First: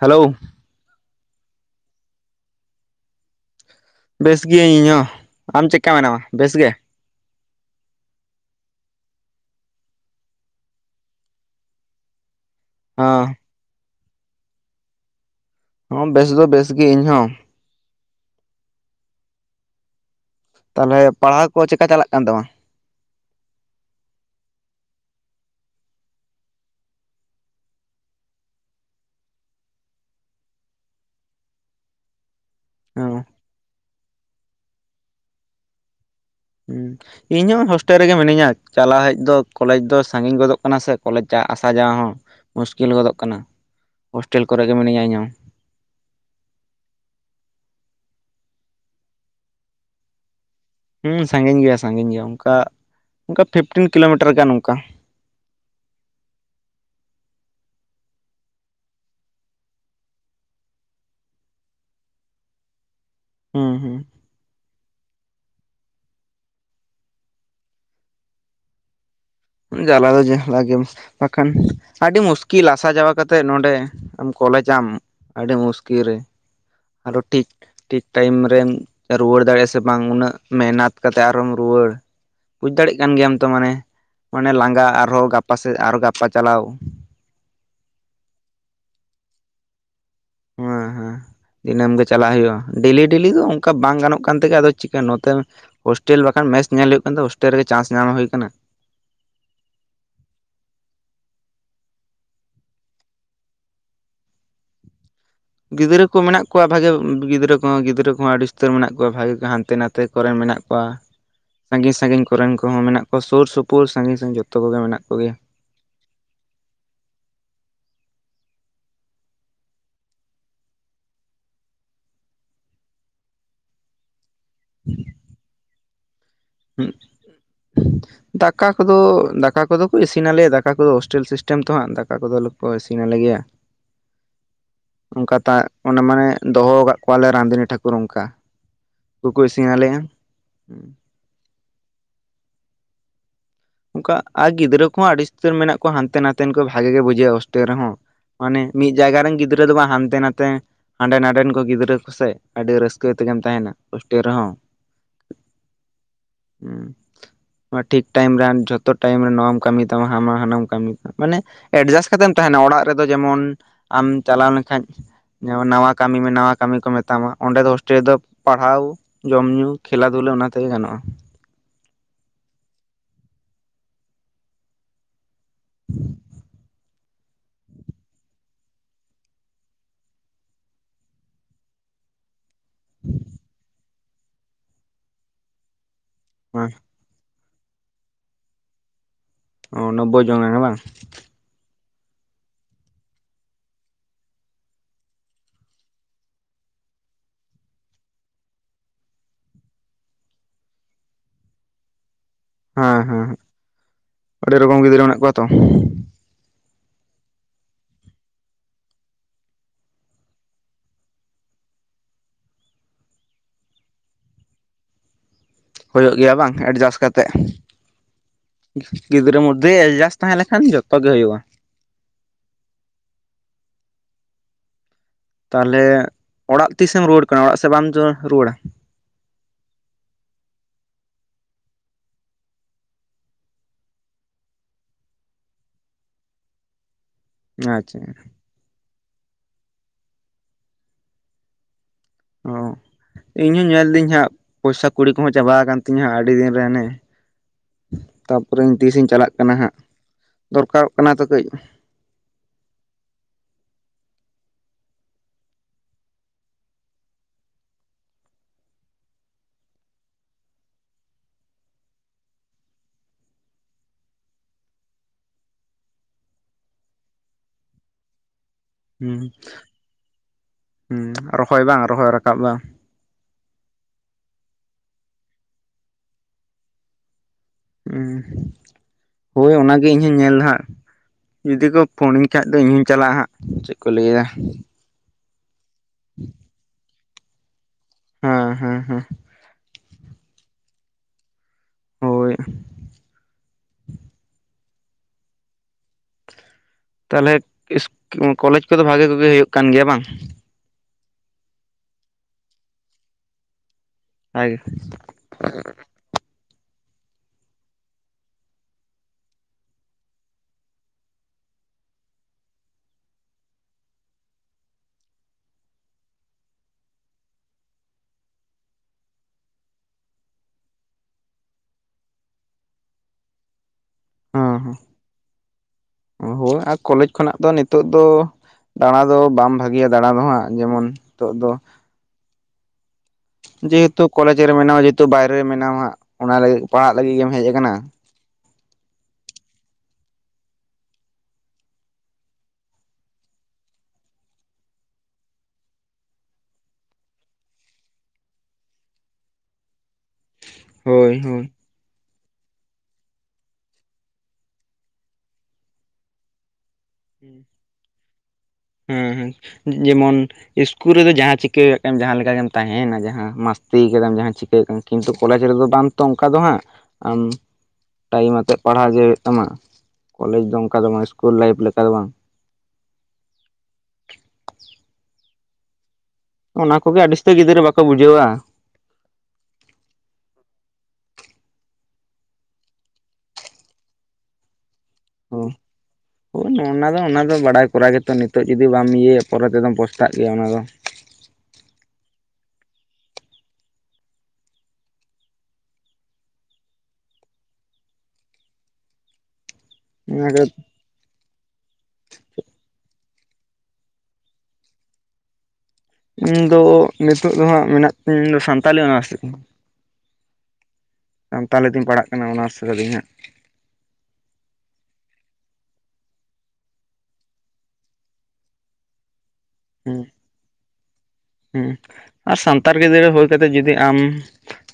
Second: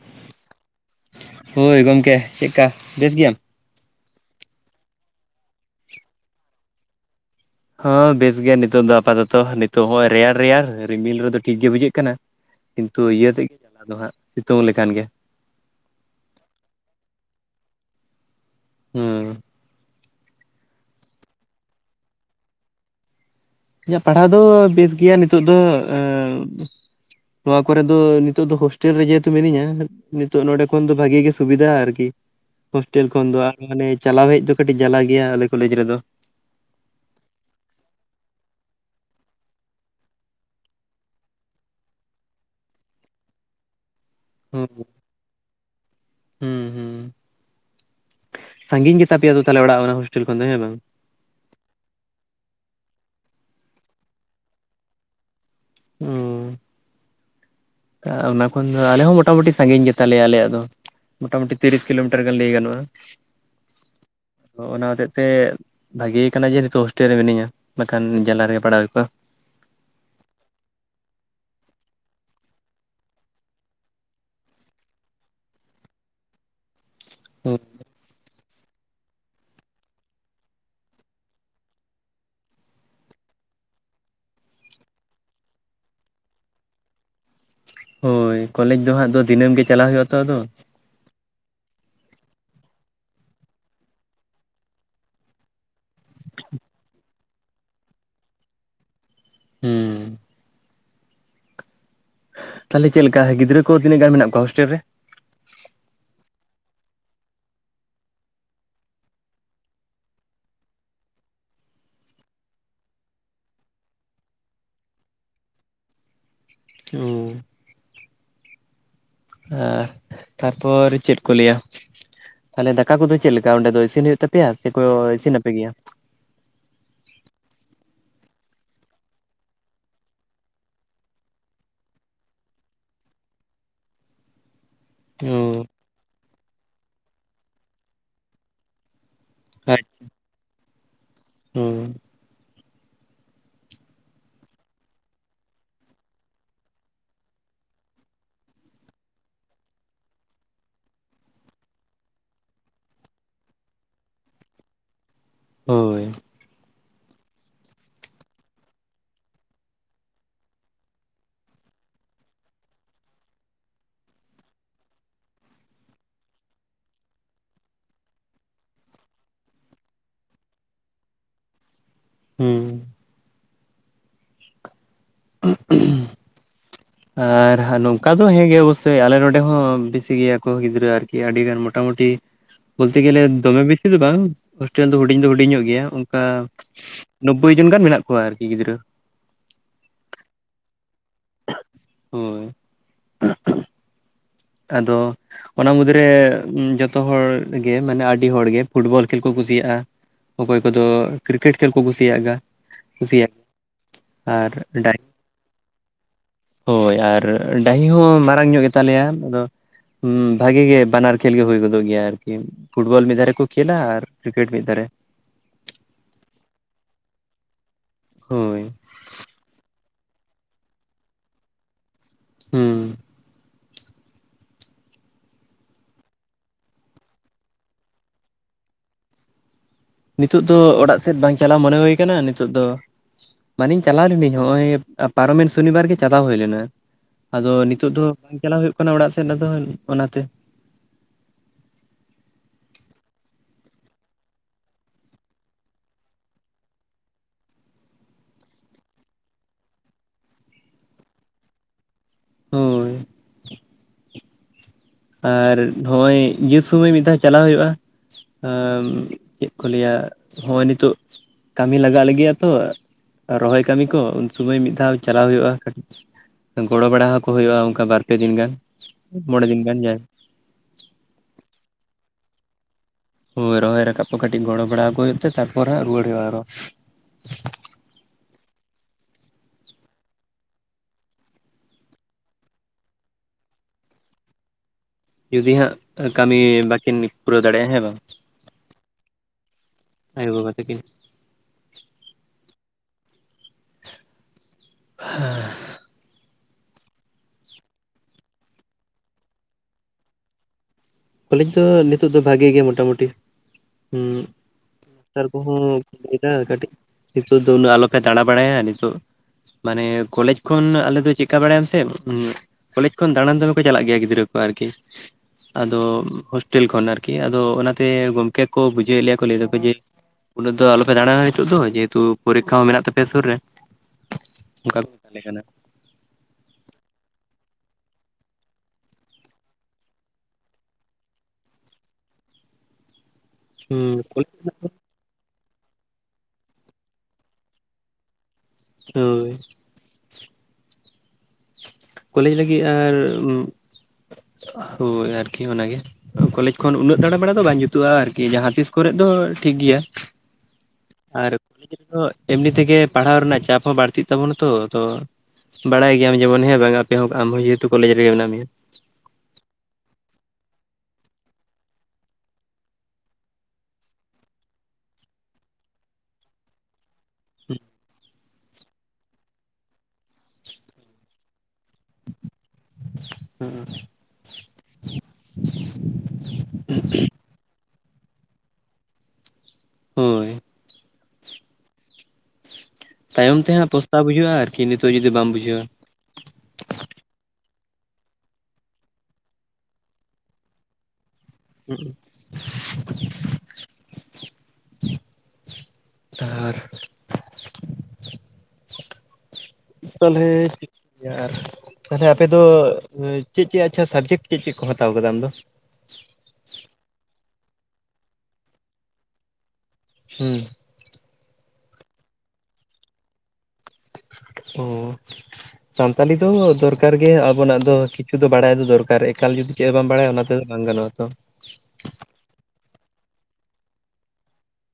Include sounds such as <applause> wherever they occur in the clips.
Hello ᱦᱳᱭ ᱜᱚᱢᱠᱮ ᱪᱮᱫ ᱞᱮᱠᱟ ᱵᱮᱥ ᱜᱮᱭᱟᱢ ᱵᱮᱥ ᱜᱤᱭᱟᱹᱤᱧ ᱦᱚᱸ ᱟᱢ ᱪᱮᱫᱠᱟ ᱢᱮᱱᱟᱢᱟ ᱵᱮᱥ ᱜᱮᱮ ᱦᱚᱸ ᱵᱮᱥ ᱜᱮᱭᱟ ᱱᱤᱛᱚᱜ ᱫᱚ ᱟᱯᱟᱛᱚᱛᱚ ᱱᱤᱛᱚᱜ ᱦᱚᱸᱜᱼᱚᱭ ᱨᱮᱭᱟᱲ ᱨᱮᱭᱟᱲ ᱨᱤᱢᱤᱞ ᱨᱮᱫᱚ ᱴᱷᱤᱠ ᱜᱮ ᱵᱩᱡᱷᱟᱹᱜ ᱠᱟᱱᱟ ᱠᱤᱱᱛᱩ ᱤᱭᱟᱹ ᱦᱚᱸ ᱛᱮᱜᱮ ᱫᱚ ᱦᱟᱸᱜ ᱥᱤᱛᱩᱝ ᱞᱮᱠᱟᱱ ᱜᱮ ᱦᱚᱸ ᱵᱮᱥ ᱫᱚ ᱵᱮᱥ ᱜᱮ ᱤᱧ ᱦᱚᱸ ᱦᱩᱸ ᱛᱟᱦᱚᱞᱮ ᱯᱟᱲᱦᱟᱣ ᱠᱚ ᱪᱮᱠᱟ ᱪᱟᱞᱟᱜ ᱠᱟᱱ ᱛᱟᱢᱟ ᱤᱧᱟᱹᱜ ᱯᱟᱲᱦᱟᱣ ᱫᱚ ᱵᱮᱥ ᱜᱮᱭᱟ ᱱᱤᱛᱚᱜ ᱫᱚ <unintelligible> ᱱᱚᱣᱟ ᱠᱚᱨᱮ ᱫᱚ ᱱᱤᱛᱚᱜ ᱫᱚ ᱦᱳᱥᱴᱮᱞ ᱨᱮ ᱡᱮᱦᱮᱛᱩ ᱢᱤᱱᱟᱹᱧᱟ᱾ ᱱᱤᱛᱚᱜ ᱱᱚᱰᱮ ᱠᱷᱚᱱ ᱫᱚ ᱵᱷᱟᱜᱤ ᱜᱮ ᱥᱩᱵᱤᱫᱷᱟ ᱟᱨᱠᱤ᱾ ᱦᱳᱥᱴᱮᱞ ᱦᱚᱸ ᱠᱷᱚᱱ ᱫᱚ ᱟᱨ ᱢᱟᱱᱮ ᱪᱟᱞᱟᱣ ᱦᱮᱡ ᱫᱚ ᱠᱟᱹᱴᱤᱡ ᱡᱟᱞᱟ ᱜᱮᱭᱟ ᱟᱞᱮ ᱠᱚᱞᱮᱡᱽ ᱨᱮᱫᱚ ᱦᱩᱸ ᱤᱧᱦ ᱦᱚᱸ ᱦᱳᱥᱴᱮᱞ ᱨᱮᱜᱮ ᱢᱤᱱᱟᱹᱧᱟ ᱪᱟᱞᱟᱣ ᱦᱮᱡ ᱫᱚ ᱠᱚᱞᱮᱡᱽ ᱫᱚ ᱥᱟᱺᱜᱤᱧ ᱜᱚᱫᱚᱜ ᱠᱟᱱᱟ ᱥᱮ ᱠᱚᱞᱮᱡᱽ ᱡᱟ ᱟᱥᱟ ᱡᱟᱭᱟ ᱦᱚᱸ ᱢᱩᱥᱠᱤᱞ ᱜᱚᱫᱚᱜ ᱠᱟᱱᱟ ᱦᱚᱳᱥᱴᱮᱞ ᱠᱚᱨᱮ ᱦᱩᱸ ᱜᱮ ᱢᱤᱱᱟᱹᱧᱟ ᱤᱧᱦ ᱦᱚᱸ ᱦᱩᱸ ᱦᱩᱸ ᱥᱟᱺᱜᱤᱧ ᱜᱮᱛᱟ ᱯᱮᱭᱟ ᱟᱫᱚ ᱚᱲᱟᱜ ᱚᱱᱟ ᱦᱳᱥᱴᱮᱞ ᱠᱷᱚᱱ ᱫᱚ ᱦᱮᱸ ᱵᱟᱝ ᱦᱩᱸ ᱥᱟᱺᱜᱤᱧ ᱜᱮᱭᱟ ᱥᱟᱺᱜᱤᱧ ᱜᱮᱭᱟ ᱚᱱᱠᱟ ᱚᱱᱠᱟ ᱯᱷᱤᱯᱴᱤᱱ ᱠᱤᱞᱳᱢᱤᱴᱟᱨ ᱜᱟᱱ ᱚᱱᱠᱟ ᱚᱸ ᱚᱱᱟ ᱠᱷᱚᱱ ᱫᱚ ᱟᱞᱮ ᱦᱚᱸ ᱢᱚᱴᱟᱢᱩᱴᱤ ᱥᱟᱺᱜᱤᱧ ᱜᱮᱛᱟ ᱞᱮᱭᱟ ᱟᱞᱮᱭᱟᱜ ᱫᱚ ᱢᱚᱴᱟᱢᱩᱴᱤ ᱛᱤᱨᱤᱥ ᱠᱤᱞᱳᱢᱤᱴᱟᱨ ᱜᱟᱱ ᱞᱟᱹᱭ ᱜᱟᱱᱚᱜᱼᱟ ᱦᱩᱸ ᱦᱩᱸ ᱛ ᱚᱱᱟ ᱦᱚᱛᱮᱜ ᱛᱮ ᱵᱷᱟᱜᱮ ᱠᱟᱱᱟ ᱡᱮ ᱱᱤᱛᱚᱜ ᱦᱳᱥᱴᱮᱞ ᱨᱮ ᱢᱤᱹᱱᱟᱹᱡ ᱧᱟ ᱵᱟᱠᱷᱟᱱ ᱡᱟᱞᱟ ᱨᱮᱜᱮ ᱯᱟᱲᱟᱣ ᱦᱩᱭ ᱠᱚᱼᱟ ᱡᱟᱞᱟ ᱫᱚ ᱡ ᱞᱟᱜᱮᱢ ᱵᱟᱠᱷᱟᱱ ᱟᱹᱰᱤ ᱢᱩᱥᱠᱤᱞ ᱟᱥᱟ ᱡᱟᱣᱟ ᱠᱟᱛᱮᱫ ᱱᱚᱰᱮ ᱟᱢ ᱠᱚᱞᱮᱮᱡᱟᱢ ᱟᱹᱰᱤ ᱢᱩᱥᱠᱤᱞ ᱨᱮ ᱟᱨᱚ ᱴᱷᱤᱠ ᱴᱷᱤᱠ ᱴᱟᱭᱤᱢ ᱨᱮᱢ ᱨᱩᱣᱟᱹᱲ ᱫᱟᱲᱮᱭᱟᱜᱼᱟ ᱥᱮ ᱵᱟᱝ ᱩᱱᱟᱹᱜ ᱢᱮᱦᱱᱚᱛ ᱠᱟᱛᱮᱮᱫ ᱟᱨᱦᱚᱢ ᱨᱩᱣᱟᱹᱲ ᱵᱩᱡᱽ ᱫᱟᱲᱮᱜ ᱠᱟᱱ ᱜᱮᱭᱟᱢ ᱛᱚ ᱢᱟᱱᱮ ᱢᱟᱱᱮ ᱞᱟᱸᱜᱟ ᱟᱨᱦᱚᱸ ᱜᱟᱯᱟ ᱥᱮᱫ ᱟᱨᱚᱸ ᱜᱟᱯᱟ ᱪᱟᱞᱟᱣ ᱦᱳᱭ ᱠᱚᱞᱮᱡᱽ ᱫᱚ ᱦᱟᱸᱜ ᱫᱚ ᱫᱤᱱᱟᱹᱢ ᱜᱮ ᱪᱟᱞᱟᱜ ᱦᱩᱭᱩᱜ ᱟᱛᱚ ᱟᱫᱚ ᱦᱮᱸ ᱦᱮᱸ ᱫᱤᱱᱟᱹᱢ ᱜᱮ ᱪᱟᱞᱟᱜ ᱦᱩᱭᱩᱜᱼᱟ ᱰᱮᱞᱤ ᱰᱮᱞᱤ ᱫᱚ ᱚᱱᱠᱟ ᱵᱟᱝ ᱜᱟᱱᱚᱜ ᱠᱟᱱ ᱛᱮᱜᱮ ᱟᱫᱚ ᱪᱤᱠᱟᱹ ᱱᱚᱛᱮ ᱦᱳᱥᱴᱮᱞ ᱵᱟᱠᱷᱟᱱ ᱢᱮᱥᱪ ᱧᱮᱞ ᱦᱩᱭᱩᱜ ᱠᱟᱱ ᱫᱚ ᱦᱳᱥᱴᱮᱞ ᱨᱮ ᱪᱟᱱᱥ ᱧᱟᱢ ᱦᱩᱭ ᱟᱠᱟᱱᱟ ᱦᱩᱸ ᱛᱟᱦᱚᱞᱮ ᱪᱮᱫ ᱞᱮᱠᱟ ᱜᱤᱫᱽᱨᱟᱹ ᱠᱚ ᱛᱤᱱᱟᱹ ᱜ ᱜᱟᱱ ᱢᱮᱱᱟᱜ ᱠᱚᱭᱟ ᱦᱳᱥᱴᱮᱞ ᱨᱮ ᱜᱤᱫᱽᱨᱟᱹ ᱠᱚ ᱢᱮᱱᱟᱜ ᱠᱚᱣᱟ ᱵᱷᱟᱜᱮ ᱜᱤᱫᱽᱨᱟᱹ ᱠᱚᱦᱚᱸ ᱢᱮᱱᱟᱜ ᱠᱚᱣᱟ ᱵᱷᱟᱜᱮ ᱜᱤᱫᱽᱨᱟᱹ ᱠᱚᱢᱟ ᱟᱹᱰᱤ ᱩᱛᱟᱹᱨ ᱢᱮᱱᱟᱜ ᱠᱚᱣᱟ ᱵᱷᱟᱜᱮ ᱠᱚ ᱦᱟᱱᱛᱮ ᱱᱟᱛᱮ ᱠᱚᱨᱮᱱ ᱢᱮᱱᱟᱜ ᱠᱚᱣᱟ <unintelligible> ᱳᱭᱟ ᱥᱟᱺᱜᱤᱧ ᱥᱟᱺᱜᱤᱧ ᱠᱚᱨᱮᱱ ᱠᱚᱦᱚᱸ ᱢᱮᱱᱟᱜ ᱠᱚᱣᱟ ᱥᱩᱨ ᱥᱩᱯᱩᱨ ᱥᱟᱺᱜᱤᱧ ᱥᱟᱺᱜᱤᱧ ᱡᱚᱛᱚ ᱠᱚᱜᱮ ᱢᱮᱱᱟᱜ ᱠᱚᱜᱮᱭᱟ ᱚᱻ ᱮᱸ ᱛᱟᱨᱯᱚᱨ ᱪᱮᱫ ᱠᱚ ᱞᱟᱹᱭᱟ ᱛᱟᱦᱚᱞᱮ ᱫᱟᱠᱟ ᱠᱚᱫᱚ ᱪᱮᱫ ᱞᱮᱠᱟ ᱚᱸᱰᱮ ᱫᱚ ᱤᱥᱤᱱ ᱦᱩᱭᱩᱜ ᱛᱟᱯᱮ ᱟᱯᱮᱭᱟ ᱥᱮᱠᱚ ᱤᱥᱤᱱ ᱱᱟᱯᱮ ᱜᱮᱭᱟ ᱦᱩᱸ <inaudible> ᱫᱟᱠᱟ ᱠᱚᱫᱚ ᱫᱟᱠᱟ ᱠᱚᱫᱚ ᱠᱚ ᱤᱥᱤᱱᱟᱞᱮᱭᱟ ᱫᱟᱠᱟ ᱫᱚ ᱦᱳᱥᱴᱮᱞ ᱥᱤᱥᱴᱮᱢ ᱛ ᱦᱟᱸᱜ ᱫᱟᱠᱟ ᱠᱚᱫᱚ ᱞ ᱠᱚᱭ ᱥᱮᱱᱟ ᱞᱮᱜᱮᱭᱟ <inaudible> ᱚᱱᱠᱟ ᱚ ᱛᱟ ᱚᱱᱮ ᱢᱟᱱᱮ ᱫᱚᱦᱚ ᱠᱟᱜ ᱠᱚᱣᱟᱞᱮ ᱨᱟᱱᱫᱤᱱᱤ ᱴᱷᱟᱹᱠᱩᱨ ᱚᱱᱠᱟ ᱩᱱᱠᱩᱠᱚ ᱤᱥᱤᱱᱞᱮᱭᱟ ᱦᱮ ᱦᱩᱸ ᱚᱱᱠᱟ ᱟᱨ ᱜᱤᱫᱽᱨᱟᱹ ᱠᱚᱦᱚᱸ ᱟᱹᱰᱤ ᱩᱛᱟᱹᱨ ᱢᱮᱱᱟᱜ ᱠᱚᱣᱟ ᱦᱟᱱᱛᱮ ᱱᱟᱛᱮᱱ ᱠᱚ ᱵᱷᱟᱜᱮ ᱜᱮ ᱵᱩᱡᱷᱟᱹᱜᱼᱟ ᱦᱳᱥᱴᱮᱞ ᱨᱮᱦᱚᱸ ᱢᱟᱱᱮ ᱢᱤᱫ ᱡᱟᱭᱜᱟ ᱨᱮᱱ ᱜᱤᱫᱽᱨᱟᱹ ᱫᱚ ᱵᱟᱝ ᱦᱟᱱᱛᱮ ᱱᱟᱛᱮ ᱦᱟᱸᱰᱮ ᱱᱟᱰᱮᱱ ᱠᱚ ᱜᱤᱫᱽᱨᱟᱹ ᱠᱚ ᱥᱮ ᱟᱹᱰᱤ ᱨᱟᱹᱥᱠᱟᱹ ᱛᱮᱜᱮᱢ ᱛᱟᱦᱮᱸᱱᱟ ᱦᱳᱥᱴᱮᱞ ᱨᱮᱦᱚᱸ ᱦᱳᱭ ᱦᱩᱸ ᱱᱚᱣᱟ ᱴᱷᱤᱠ ᱴᱟᱭᱤᱢ ᱨᱮ <unintelligible> ᱡᱷᱚᱛᱚ ᱴᱟᱭᱤᱢ ᱨᱮ ᱱᱚᱣᱟᱢ ᱠᱟᱹᱢᱤ ᱛᱟᱢᱟ ᱦᱟᱢ ᱦᱟᱱᱟᱢ ᱠᱟᱹᱢᱤ ᱛᱟᱢᱟ ᱢᱟᱱᱮ ᱮᱰᱡᱟᱥᱴ ᱠᱟᱛᱮᱫ ᱮᱢ ᱛᱟᱦᱮᱱᱟ ᱚᱲᱟᱜ ᱨᱮᱫᱚ ᱡᱮᱢᱚᱱ ᱟᱢ ᱪᱟᱞᱟᱣ ᱞᱮᱱᱠᱷᱟᱡ ᱡᱮᱢᱚᱱ ᱱᱟᱣᱟ ᱠᱟᱹᱢᱤ ᱢᱮ ᱱᱟᱣᱟ ᱠᱟᱹᱢᱤ ᱠᱚ ᱢᱮᱛᱟᱢᱟ ᱚᱸᱰᱮ ᱫᱚ ᱦᱳᱥᱴᱮᱞ ᱨᱮ ᱫᱚ ᱯᱟᱲᱦᱟᱣ ᱡᱚᱢ ᱧᱩ ᱠᱷᱮᱞᱟ ᱫᱷᱩᱞᱟ ᱚᱱᱟ ᱛᱮᱜᱮ ᱜᱟᱱᱚᱜᱼᱟ ᱦᱩᱸ ᱟᱨ ᱱᱚᱝᱠᱟ ᱫᱚ ᱦᱮᱸ ᱜᱮ ᱚᱵᱚᱥᱳᱭ ᱟᱞᱮ ᱱᱚᱰᱮ ᱦᱚᱸ ᱵᱮᱥᱤ ᱜᱮᱭᱟ ᱠᱚ ᱜᱤᱫᱽᱨᱟᱹ ᱟᱨᱠᱤ ᱟᱹᱰᱤ ᱜᱟᱱ ᱢᱚᱴᱟ ᱢᱩᱴᱤ ᱵᱚᱞᱛᱮ ᱜᱮᱞᱮ ᱫᱚᱢᱮ ᱵᱮᱥᱤ ᱫᱚ ᱵᱟᱝ ᱦᱳᱥᱴᱮᱞ ᱫᱚ ᱦᱩᱰᱤᱧ ᱫᱚ ᱦᱩᱰᱤᱧ ᱧᱚᱜ ᱜᱮᱭᱟ ᱚᱱᱠᱟ ᱦᱮᱸ ᱱᱚᱵᱽᱵᱳᱭ ᱡᱚᱱ ᱜᱟᱱ ᱢᱮᱱᱟᱜ ᱠᱚᱣᱟ ᱟᱨᱠᱤ ᱜᱤᱫᱽᱨᱟᱹ ᱚ ᱱᱚᱵᱽᱵᱳᱭ ᱡᱚᱱᱟ ᱜᱮ ᱵᱟᱝ ᱦᱳᱭ ᱟᱫᱚ ᱚᱱᱟ ᱢᱩᱫᱽᱨᱮ ᱡᱚᱛᱚ ᱦᱚᱲ ᱜᱮ ᱢᱟᱱᱮ ᱟᱹᱰᱤ ᱦᱚᱲ ᱜᱮ ᱯᱷᱩᱴᱵᱚᱞ ᱠᱷᱮᱞ ᱠᱚ ᱠᱩᱥᱤᱭᱟᱜᱼᱟ ᱚᱠᱚᱭ ᱠᱚᱫᱚ ᱠᱨᱤᱠᱮᱴ ᱠᱷᱮᱞ ᱠᱚ ᱠᱩᱥᱤᱭᱟᱜ ᱜᱟ ᱦᱮᱸ ᱦᱮᱸ ᱟᱹᱰᱤ ᱨᱚᱠᱚᱢ ᱰᱟᱦᱤ ᱜᱤᱫᱽᱨᱟᱹ ᱢᱮᱱᱟᱜ ᱠᱚᱣᱟ ᱛᱚ ᱦᱳᱭ ᱟᱨ ᱰᱟᱹᱦᱤ ᱦᱚᱸ ᱢᱟᱨᱟᱝ ᱧᱚᱜ ᱜᱮᱛᱟᱞᱮᱭᱟ ᱟᱫᱚ ᱵᱷᱟᱜᱤ ᱜᱮ ᱵᱟᱱᱟᱨ ᱠᱷᱮᱞ ᱜᱮ ᱦᱩᱭ ᱜᱚᱫᱚᱜ ᱜᱮᱭᱟ ᱟᱨᱠᱤ ᱯᱷᱩᱴᱵᱚᱞ ᱢᱤᱫ ᱫᱷᱟᱨᱮ ᱠᱚ ᱠᱷᱮᱞᱟ ᱟᱨ ᱠᱨᱤᱠᱮᱴ ᱢᱤᱫ ᱫᱷᱟᱨᱮ ᱦᱩᱭᱩᱜ ᱜᱮᱭᱟ ᱵᱟᱝ ᱮᱰᱡᱟᱥᱴ ᱠᱟᱛᱮ ᱦᱳᱭ ᱜᱤᱫᱽᱨᱟᱹ ᱢᱚᱫᱽᱫᱷᱮ ᱮᱰᱡᱟᱥᱴ ᱛᱟᱦᱮᱸ ᱞᱮᱱᱠᱷᱟᱱ ᱡᱚᱛᱚ ᱜᱮ ᱦᱩᱭᱩᱜᱼᱟ ᱦᱩᱸ ᱛᱟᱦᱚᱞᱮ ᱚᱲᱟᱜ ᱛᱤᱥᱮᱢ ᱨᱩᱣᱟᱹᱲ ᱠᱟᱱᱟ ᱚᱲᱟᱜ ᱥᱮᱫ ᱵᱟᱢ ᱨᱩᱣᱟᱹᱲᱟ ᱱᱤᱛᱚᱜ ᱫᱚ ᱚᱲᱟᱜ ᱥᱮᱫ ᱵᱟᱝ ᱪᱟᱞᱟᱣ ᱢᱚᱱᱮ ᱦᱩᱭ ᱟᱠᱟᱱᱟ ᱱᱤᱛᱚᱜ ᱫᱚ ᱢᱟᱱᱮᱧ ᱪᱟᱞᱟᱣ ᱞᱮᱱᱟᱹᱧ ᱦᱚᱸᱜᱼᱚᱭ ᱯᱟᱨᱚᱢᱮᱱ ᱥᱚᱱᱤᱵᱟᱨ ᱜᱮ ᱪᱟᱞᱟᱣ ᱦᱩᱭ ᱞᱮᱱᱟ ᱟᱫᱚ ᱱᱤᱛᱳᱜ ᱟᱪᱪᱷᱟ ᱫᱚ ᱵᱟᱝ ᱪᱟᱞᱟᱣ ᱦᱩᱭᱩᱜ ᱠᱟᱱᱟ ᱚᱲᱟᱜ ᱥᱮᱫ ᱟᱫᱚ ᱚᱱᱟᱛᱮ ᱚ ᱻ ᱤᱧ ᱦᱚᱸᱧ ᱧᱮᱞ ᱮᱫᱟᱹᱧ ᱦᱟᱸᱜ ᱯᱚᱭᱥᱟ ᱠᱩᱲᱤ ᱠᱚᱦᱚᱸ ᱪᱟᱵᱟ ᱟᱠᱟᱱ ᱛᱤᱧᱟ ᱦᱟᱸᱜ ᱟᱹᱰᱤ ᱫᱤᱱ ᱨᱮ ᱦᱟᱱᱮ ᱛᱟᱯᱚᱨᱮᱧ ᱛᱤᱥᱤᱧ ᱪᱟᱞᱟᱜ ᱠᱟᱱᱟ ᱦᱟᱸᱜ ᱫᱚᱨᱠᱟᱨᱚᱜ ᱠᱟᱱᱟ ᱛᱚ ᱠᱟᱹᱡ ᱦᱳ ᱟᱨ ᱱᱚᱜ ᱚᱭ ᱧᱩᱛ ᱥᱩᱢᱟᱹᱭ ᱢᱤᱫ ᱫᱷᱟᱣ ᱪᱟᱞᱟᱣ ᱦᱩᱭᱩᱜᱼᱟ ᱟᱢ ᱪᱮᱫ ᱠᱚ ᱞᱟᱹᱭᱟ ᱦᱚᱸᱜᱼᱚᱭ ᱱᱤᱛᱳᱜ ᱠᱟᱹᱢᱤ ᱞᱟᱜᱟᱜ ᱞᱟᱹᱜᱤᱫ ᱟ ᱛᱚ ᱨᱚᱦᱚᱭ ᱠᱟᱹᱢᱤ ᱠᱚ ᱩᱱ ᱥᱩᱢᱚᱭ ᱢᱤᱫ ᱫᱷᱟᱣ ᱪᱟᱞᱟᱣ ᱦᱩᱭᱩᱜᱼᱟ ᱠᱟᱹᱴᱤᱡ ᱜᱚᱲᱚ ᱵᱟᱲᱟ ᱟᱠᱚ ᱦᱩᱭᱩᱜᱼᱟ ᱚᱱᱠᱟ ᱵᱟᱨ ᱯᱮ ᱫᱤᱱ ᱜᱟᱱ ᱦᱩᱸ ᱢᱚᱬᱮ ᱫᱤᱱ ᱜᱟᱱ ᱡᱟᱭ ᱦᱩᱸ ᱨᱚᱦᱚᱭ ᱵᱟᱝ ᱨᱚᱦᱚᱭ ᱨᱟᱠᱟᱵ ᱵᱟᱝ ᱦᱳᱭ ᱨᱚᱦᱚᱭ ᱨᱟᱠᱟᱵ ᱠᱚ ᱠᱟᱹᱴᱤᱡ ᱜᱚᱲᱚ ᱵᱟᱲᱟᱚ ᱦᱩᱭᱩᱜ ᱛᱮ ᱛᱟᱨᱯᱚᱨ ᱦᱟᱸᱜ ᱨᱩᱣᱟᱹᱲ ᱦᱩᱭᱩᱜᱼᱟ ᱟᱨᱦᱚ ᱦᱳᱭ ᱚᱱᱟᱜᱮ ᱤᱧ ᱦᱚᱧ ᱧᱮᱞᱫᱟ ᱦᱟᱜ ᱡᱩᱫᱤ ᱠᱚ ᱯᱷᱳᱱᱤᱧ ᱠᱷᱟᱡ ᱫᱚ ᱤᱧ ᱦᱩᱧ ᱪᱟᱞᱟᱜᱼᱟ ᱦᱟᱸᱜ ᱪᱮᱫ ᱠᱚ ᱞᱟᱹᱭᱮᱫᱟ ᱡᱩᱫᱤ ᱦᱟᱸᱜ ᱠᱟᱹᱢᱤ ᱵᱟᱹᱠᱤᱱ ᱯᱩᱨᱟᱹᱣ ᱫᱟᱲᱮᱭᱟᱜᱼᱟ ᱦᱮᱸ ᱵᱟᱝ ᱦᱟᱸ ᱦᱟᱸ ᱦᱟᱸ ᱟᱭᱳᱼᱵᱟᱵᱟ ᱛᱟᱠᱤᱱ ᱦᱳᱭ ᱦᱮᱸ ᱛᱟᱦᱚᱞᱮ ᱠᱚᱞᱮᱡᱽ ᱠᱚᱫᱚ ᱵᱷᱟᱜᱤ ᱠᱚᱜᱮ ᱦᱩᱭᱩᱜ ᱠᱟᱱ ᱜᱮᱭᱟ ᱵᱟᱝ? ᱠᱚᱞᱮᱡᱽ ᱫᱚ ᱱᱤᱛᱚᱜ ᱫᱚ ᱵᱷᱟᱜᱮ ᱜᱮᱭᱟ ᱢᱚᱴᱟᱢᱩᱴᱤ ᱦᱩᱸ ᱵᱷᱟᱜᱮ ᱢᱟᱥᱴᱟᱨ ᱠᱚ ᱦᱚᱸ ᱦᱚᱭ ᱫᱟ ᱠᱟᱹᱴᱤᱡ ᱱᱤᱛᱚᱜ ᱫᱚ ᱩᱱᱟᱹᱜ ᱟᱞᱚᱯᱮ ᱫᱟᱲᱟ ᱵᱟᱲᱟᱭᱟ ᱱᱤᱛᱚᱜ ᱢᱟᱱᱮ ᱠᱚᱞᱮᱡ ᱠᱷᱚᱱ ᱟᱞᱮᱫᱚ ᱪᱮᱫᱞᱮᱠᱟ ᱵᱟᱲᱟᱭᱟᱢ ᱥᱮ ᱠᱚᱞᱮᱡᱽ ᱠᱷᱚᱱ ᱫᱟᱬᱟᱱ ᱫᱚᱢᱮ ᱠᱚ ᱪᱟᱞᱟᱜ ᱜᱮᱭᱟ ᱜᱤᱫᱽᱨᱟᱹ ᱠᱚ ᱟᱨᱠᱤ ᱟᱫᱚ ᱦᱳᱥᱴᱮᱞ ᱠᱷᱚᱱ ᱟᱨᱠᱤ ᱟᱫᱚ ᱚᱱᱟᱛᱮ ᱜᱚᱝᱠᱮ ᱠᱚ ᱵᱩᱡᱷᱟᱹᱣ ᱮ ᱞᱮᱭᱟ ᱠᱚ ᱞᱟᱹᱭ ᱫᱟᱠᱚ ᱡᱮ ᱩᱱᱟᱹᱜ ᱫᱚ ᱟᱞᱚᱯᱮ ᱫᱟᱲᱟᱱᱟ ᱱᱤᱛᱚᱜ ᱫᱚ ᱡᱮᱦᱮᱛᱩ ᱯᱚᱨᱤᱠᱷᱟ ᱦᱚᱸ ᱢᱮᱱᱟᱜ ᱛᱟᱯᱮᱭᱟ ᱥᱩᱨ ᱨᱮ ᱦᱮᱸ ᱚᱱᱠᱟ ᱠᱟ ᱢᱮᱛᱟᱞᱮ ᱠᱟᱱᱟ ᱦᱳᱭ ᱟᱨ ᱠᱚᱞᱮᱡᱽ ᱠᱷᱚᱱᱟᱜ ᱫᱚ ᱱᱤᱛᱚᱜ ᱫᱚ ᱫᱟᱬᱟ ᱫᱚ ᱵᱟᱢ ᱵᱷᱟᱹᱜᱤᱭᱟ ᱫᱟᱬᱟ ᱫᱚ ᱦᱟᱸᱜ ᱡᱮᱢᱚᱱ ᱱᱤᱛᱚᱜ ᱫᱚ ᱦᱩᱸ ᱡᱮᱦᱮᱛᱩ ᱦᱳᱭ ᱠᱚᱞᱮᱡᱽ ᱨᱮ ᱢᱮᱱᱟᱢᱟ ᱡᱮᱦᱮᱛᱩ ᱵᱟᱭᱨᱮ ᱨᱮ ᱢᱮᱱᱟᱢᱟ ᱦᱟᱸᱜ ᱚᱱᱟ ᱞᱟᱹᱜᱤᱫ ᱯᱟᱲᱦᱟᱜ ᱞᱟᱹᱜᱤᱫ ᱜᱮᱢ ᱦᱮᱡ ᱟᱠᱟᱱᱟ ᱾ ᱦᱳᱭ ᱠᱚᱞᱮᱡᱽ ᱞᱟᱹᱜᱤᱫ ᱟᱨ ᱦᱳᱭ ᱟᱨᱠᱤ ᱚᱱᱟᱜᱮ ᱠᱚᱞᱮᱮᱡ ᱠᱷᱚᱱ ᱩᱱᱟᱹᱜ ᱫᱟᱲᱟ ᱵᱟᱲᱟ ᱫᱚ ᱵᱟᱝ ᱡᱩᱛᱩᱜᱼᱟ ᱟᱨᱠᱤ ᱡᱟᱦᱟᱸᱛᱤᱥ ᱠᱚᱨᱮᱜ ᱫᱚ ᱴᱷᱤᱠᱜᱮᱭᱟ <inaudible> ᱟᱨ ᱠᱚᱞᱮᱡᱽ ᱫᱚ ᱮᱢᱮ ᱛᱮᱜᱮ ᱯᱟᱲᱦᱟᱣ ᱨᱮᱱᱟᱜ ᱪᱟᱯ ᱦᱚᱸ ᱵᱟᱹᱲᱛᱤᱜ ᱛᱟᱵᱚᱱᱟ ᱛᱚ ᱟᱫᱚ ᱵᱟᱲᱟᱭ ᱜᱮᱭᱟᱢ ᱡᱮᱢᱚᱱ ᱦᱮᱸ ᱵᱟᱝ ᱟᱯᱮ ᱦᱚᱸ ᱟᱢᱦᱚᱸ ᱡᱮᱦᱮᱛᱩ ᱠᱚᱞᱮᱡᱽ ᱨᱮᱜᱮ ᱢᱮᱱᱟᱜ ᱢᱮᱭᱟ ᱦᱩᱸ ᱦᱩᱸ ᱡᱮᱢᱚᱱ ᱤᱥᱠᱩᱞ ᱨᱮᱫᱚ ᱡᱟᱦᱟᱸ ᱪᱤᱠᱟᱹᱭ ᱮᱢ ᱡᱟᱦᱟᱸ ᱞᱮᱠᱟ ᱜᱮᱢ ᱛᱟᱦᱮᱱᱟ ᱡᱟᱦᱟᱸ ᱢᱟᱥᱛᱤ ᱠᱟᱫᱟᱢ ᱡᱟᱦᱟᱸ ᱪᱤᱠᱟᱹᱭ ᱠᱤᱱᱛᱩ ᱠᱚᱞᱮᱡᱽ ᱨᱮᱫᱚ ᱵᱟᱝ ᱛᱚ ᱚᱱᱠᱟ ᱫᱚ ᱦᱟᱸᱜ ᱟᱢ ᱴᱟᱭᱤᱢ ᱟᱛᱮᱜ ᱯᱟᱲᱦᱟᱣ ᱜᱮ ᱦᱳᱭᱳᱜ ᱛᱟᱢᱟ ᱠᱚᱞᱮᱡᱽ ᱫᱚ ᱚᱱᱠᱟ ᱫᱚ ᱵᱟᱝ ᱠᱩᱞ ᱞᱟᱭᱤᱯ ᱞᱮᱠᱟ ᱫᱚ ᱵᱟᱝ ᱦᱩᱸ <unintelligible> ᱚᱱᱟ ᱠᱚᱜᱮ ᱟᱹᱰᱤᱥᱛᱳ ᱜᱤᱫᱽᱨᱟᱹ ᱵᱟᱠᱚ ᱵᱩᱡᱷᱟᱹᱣᱟ ᱦᱳᱭ ᱛᱟᱭᱚᱢ ᱛᱮᱦᱟᱸᱜ ᱯᱚᱥᱛᱟᱵ ᱦᱩᱭᱩᱜᱼᱟ ᱟᱨᱠᱤ ᱱᱤᱛᱚᱜ ᱡᱩᱫᱤ ᱵᱟᱢ ᱵᱩᱡᱷᱟᱹᱣᱟ ᱾ ᱦᱳᱭ ᱚᱱᱟ ᱫᱚ ᱚᱱᱟ ᱫᱚ ᱵᱟᱰᱟᱭ ᱠᱚᱨᱟ ᱜᱮᱛᱚ ᱱᱤᱛᱚᱜ ᱡᱩᱫᱤ ᱵᱟᱢ ᱤᱭᱟᱹᱭᱟ ᱯᱚᱨᱮ ᱛᱮᱫᱚᱢ ᱯᱚᱥᱛᱟᱜ ᱜᱮᱭᱟ ᱚᱱᱟ ᱫᱚ <inaudible> ᱟᱨ ᱛᱟᱞᱦᱮ ᱚᱱᱟᱜᱮ ᱟᱨ ᱛᱟᱞᱦᱮ ᱟᱯᱮ ᱫᱚ ᱪᱮᱜ ᱪᱮᱜ ᱟᱪᱪᱷᱟ ᱥᱟᱵᱽᱡᱮᱠᱴ ᱪᱮᱫ ᱪᱮᱫ ᱠᱚ ᱦᱟᱛᱟᱣ ᱠᱟᱫᱟᱢ ᱟᱢ ᱫᱚ? ᱤᱧ ᱫᱚ ᱱᱤᱛᱚᱜ ᱫᱚ ᱦᱟᱸᱜ ᱢᱮᱱᱟᱜ ᱛᱤᱧ ᱫᱚ ᱥᱟᱱᱛᱟᱞᱤ ᱚᱱᱟᱨᱥ ᱦᱩᱸ ᱥᱟᱱᱛᱟᱞᱤ ᱛᱤᱧ ᱯᱟᱲᱟᱜ ᱠᱟᱱᱟ ᱚᱱᱟᱨᱥ ᱠᱟᱫᱤᱧ ᱦᱟᱸᱜ ᱚ ᱥᱟᱱᱛᱟᱲᱤ ᱫᱚ ᱫᱚᱨᱠᱟᱨ ᱜᱮ ᱟᱵᱚᱱᱟᱜ ᱫᱚ ᱠᱤᱪᱷᱩ ᱫᱚ ᱵᱟᱲᱟᱭ ᱫᱚ ᱫᱚᱨᱠᱟᱨ ᱮᱠᱟᱞ ᱡᱩᱫᱤ ᱪᱮ ᱦᱚᱸ ᱵᱟᱢ ᱦᱩᱸ ᱵᱟᱲᱟᱭᱟ ᱚᱱᱟ ᱛᱮᱫᱚ ᱵᱟᱝ ᱜᱟᱱᱚᱜᱼᱟ ᱛᱮ ᱫᱚ ᱠᱟᱝᱜᱟᱞ ᱞᱚᱜᱛᱚ ᱦᱩᱸ ᱟᱨ ᱥᱟᱱᱛᱟᱲ ᱜᱤᱫᱽᱨᱟᱹ ᱦᱳᱭ ᱠᱟᱛᱮᱫ ᱡᱩᱫᱤ ᱟᱢ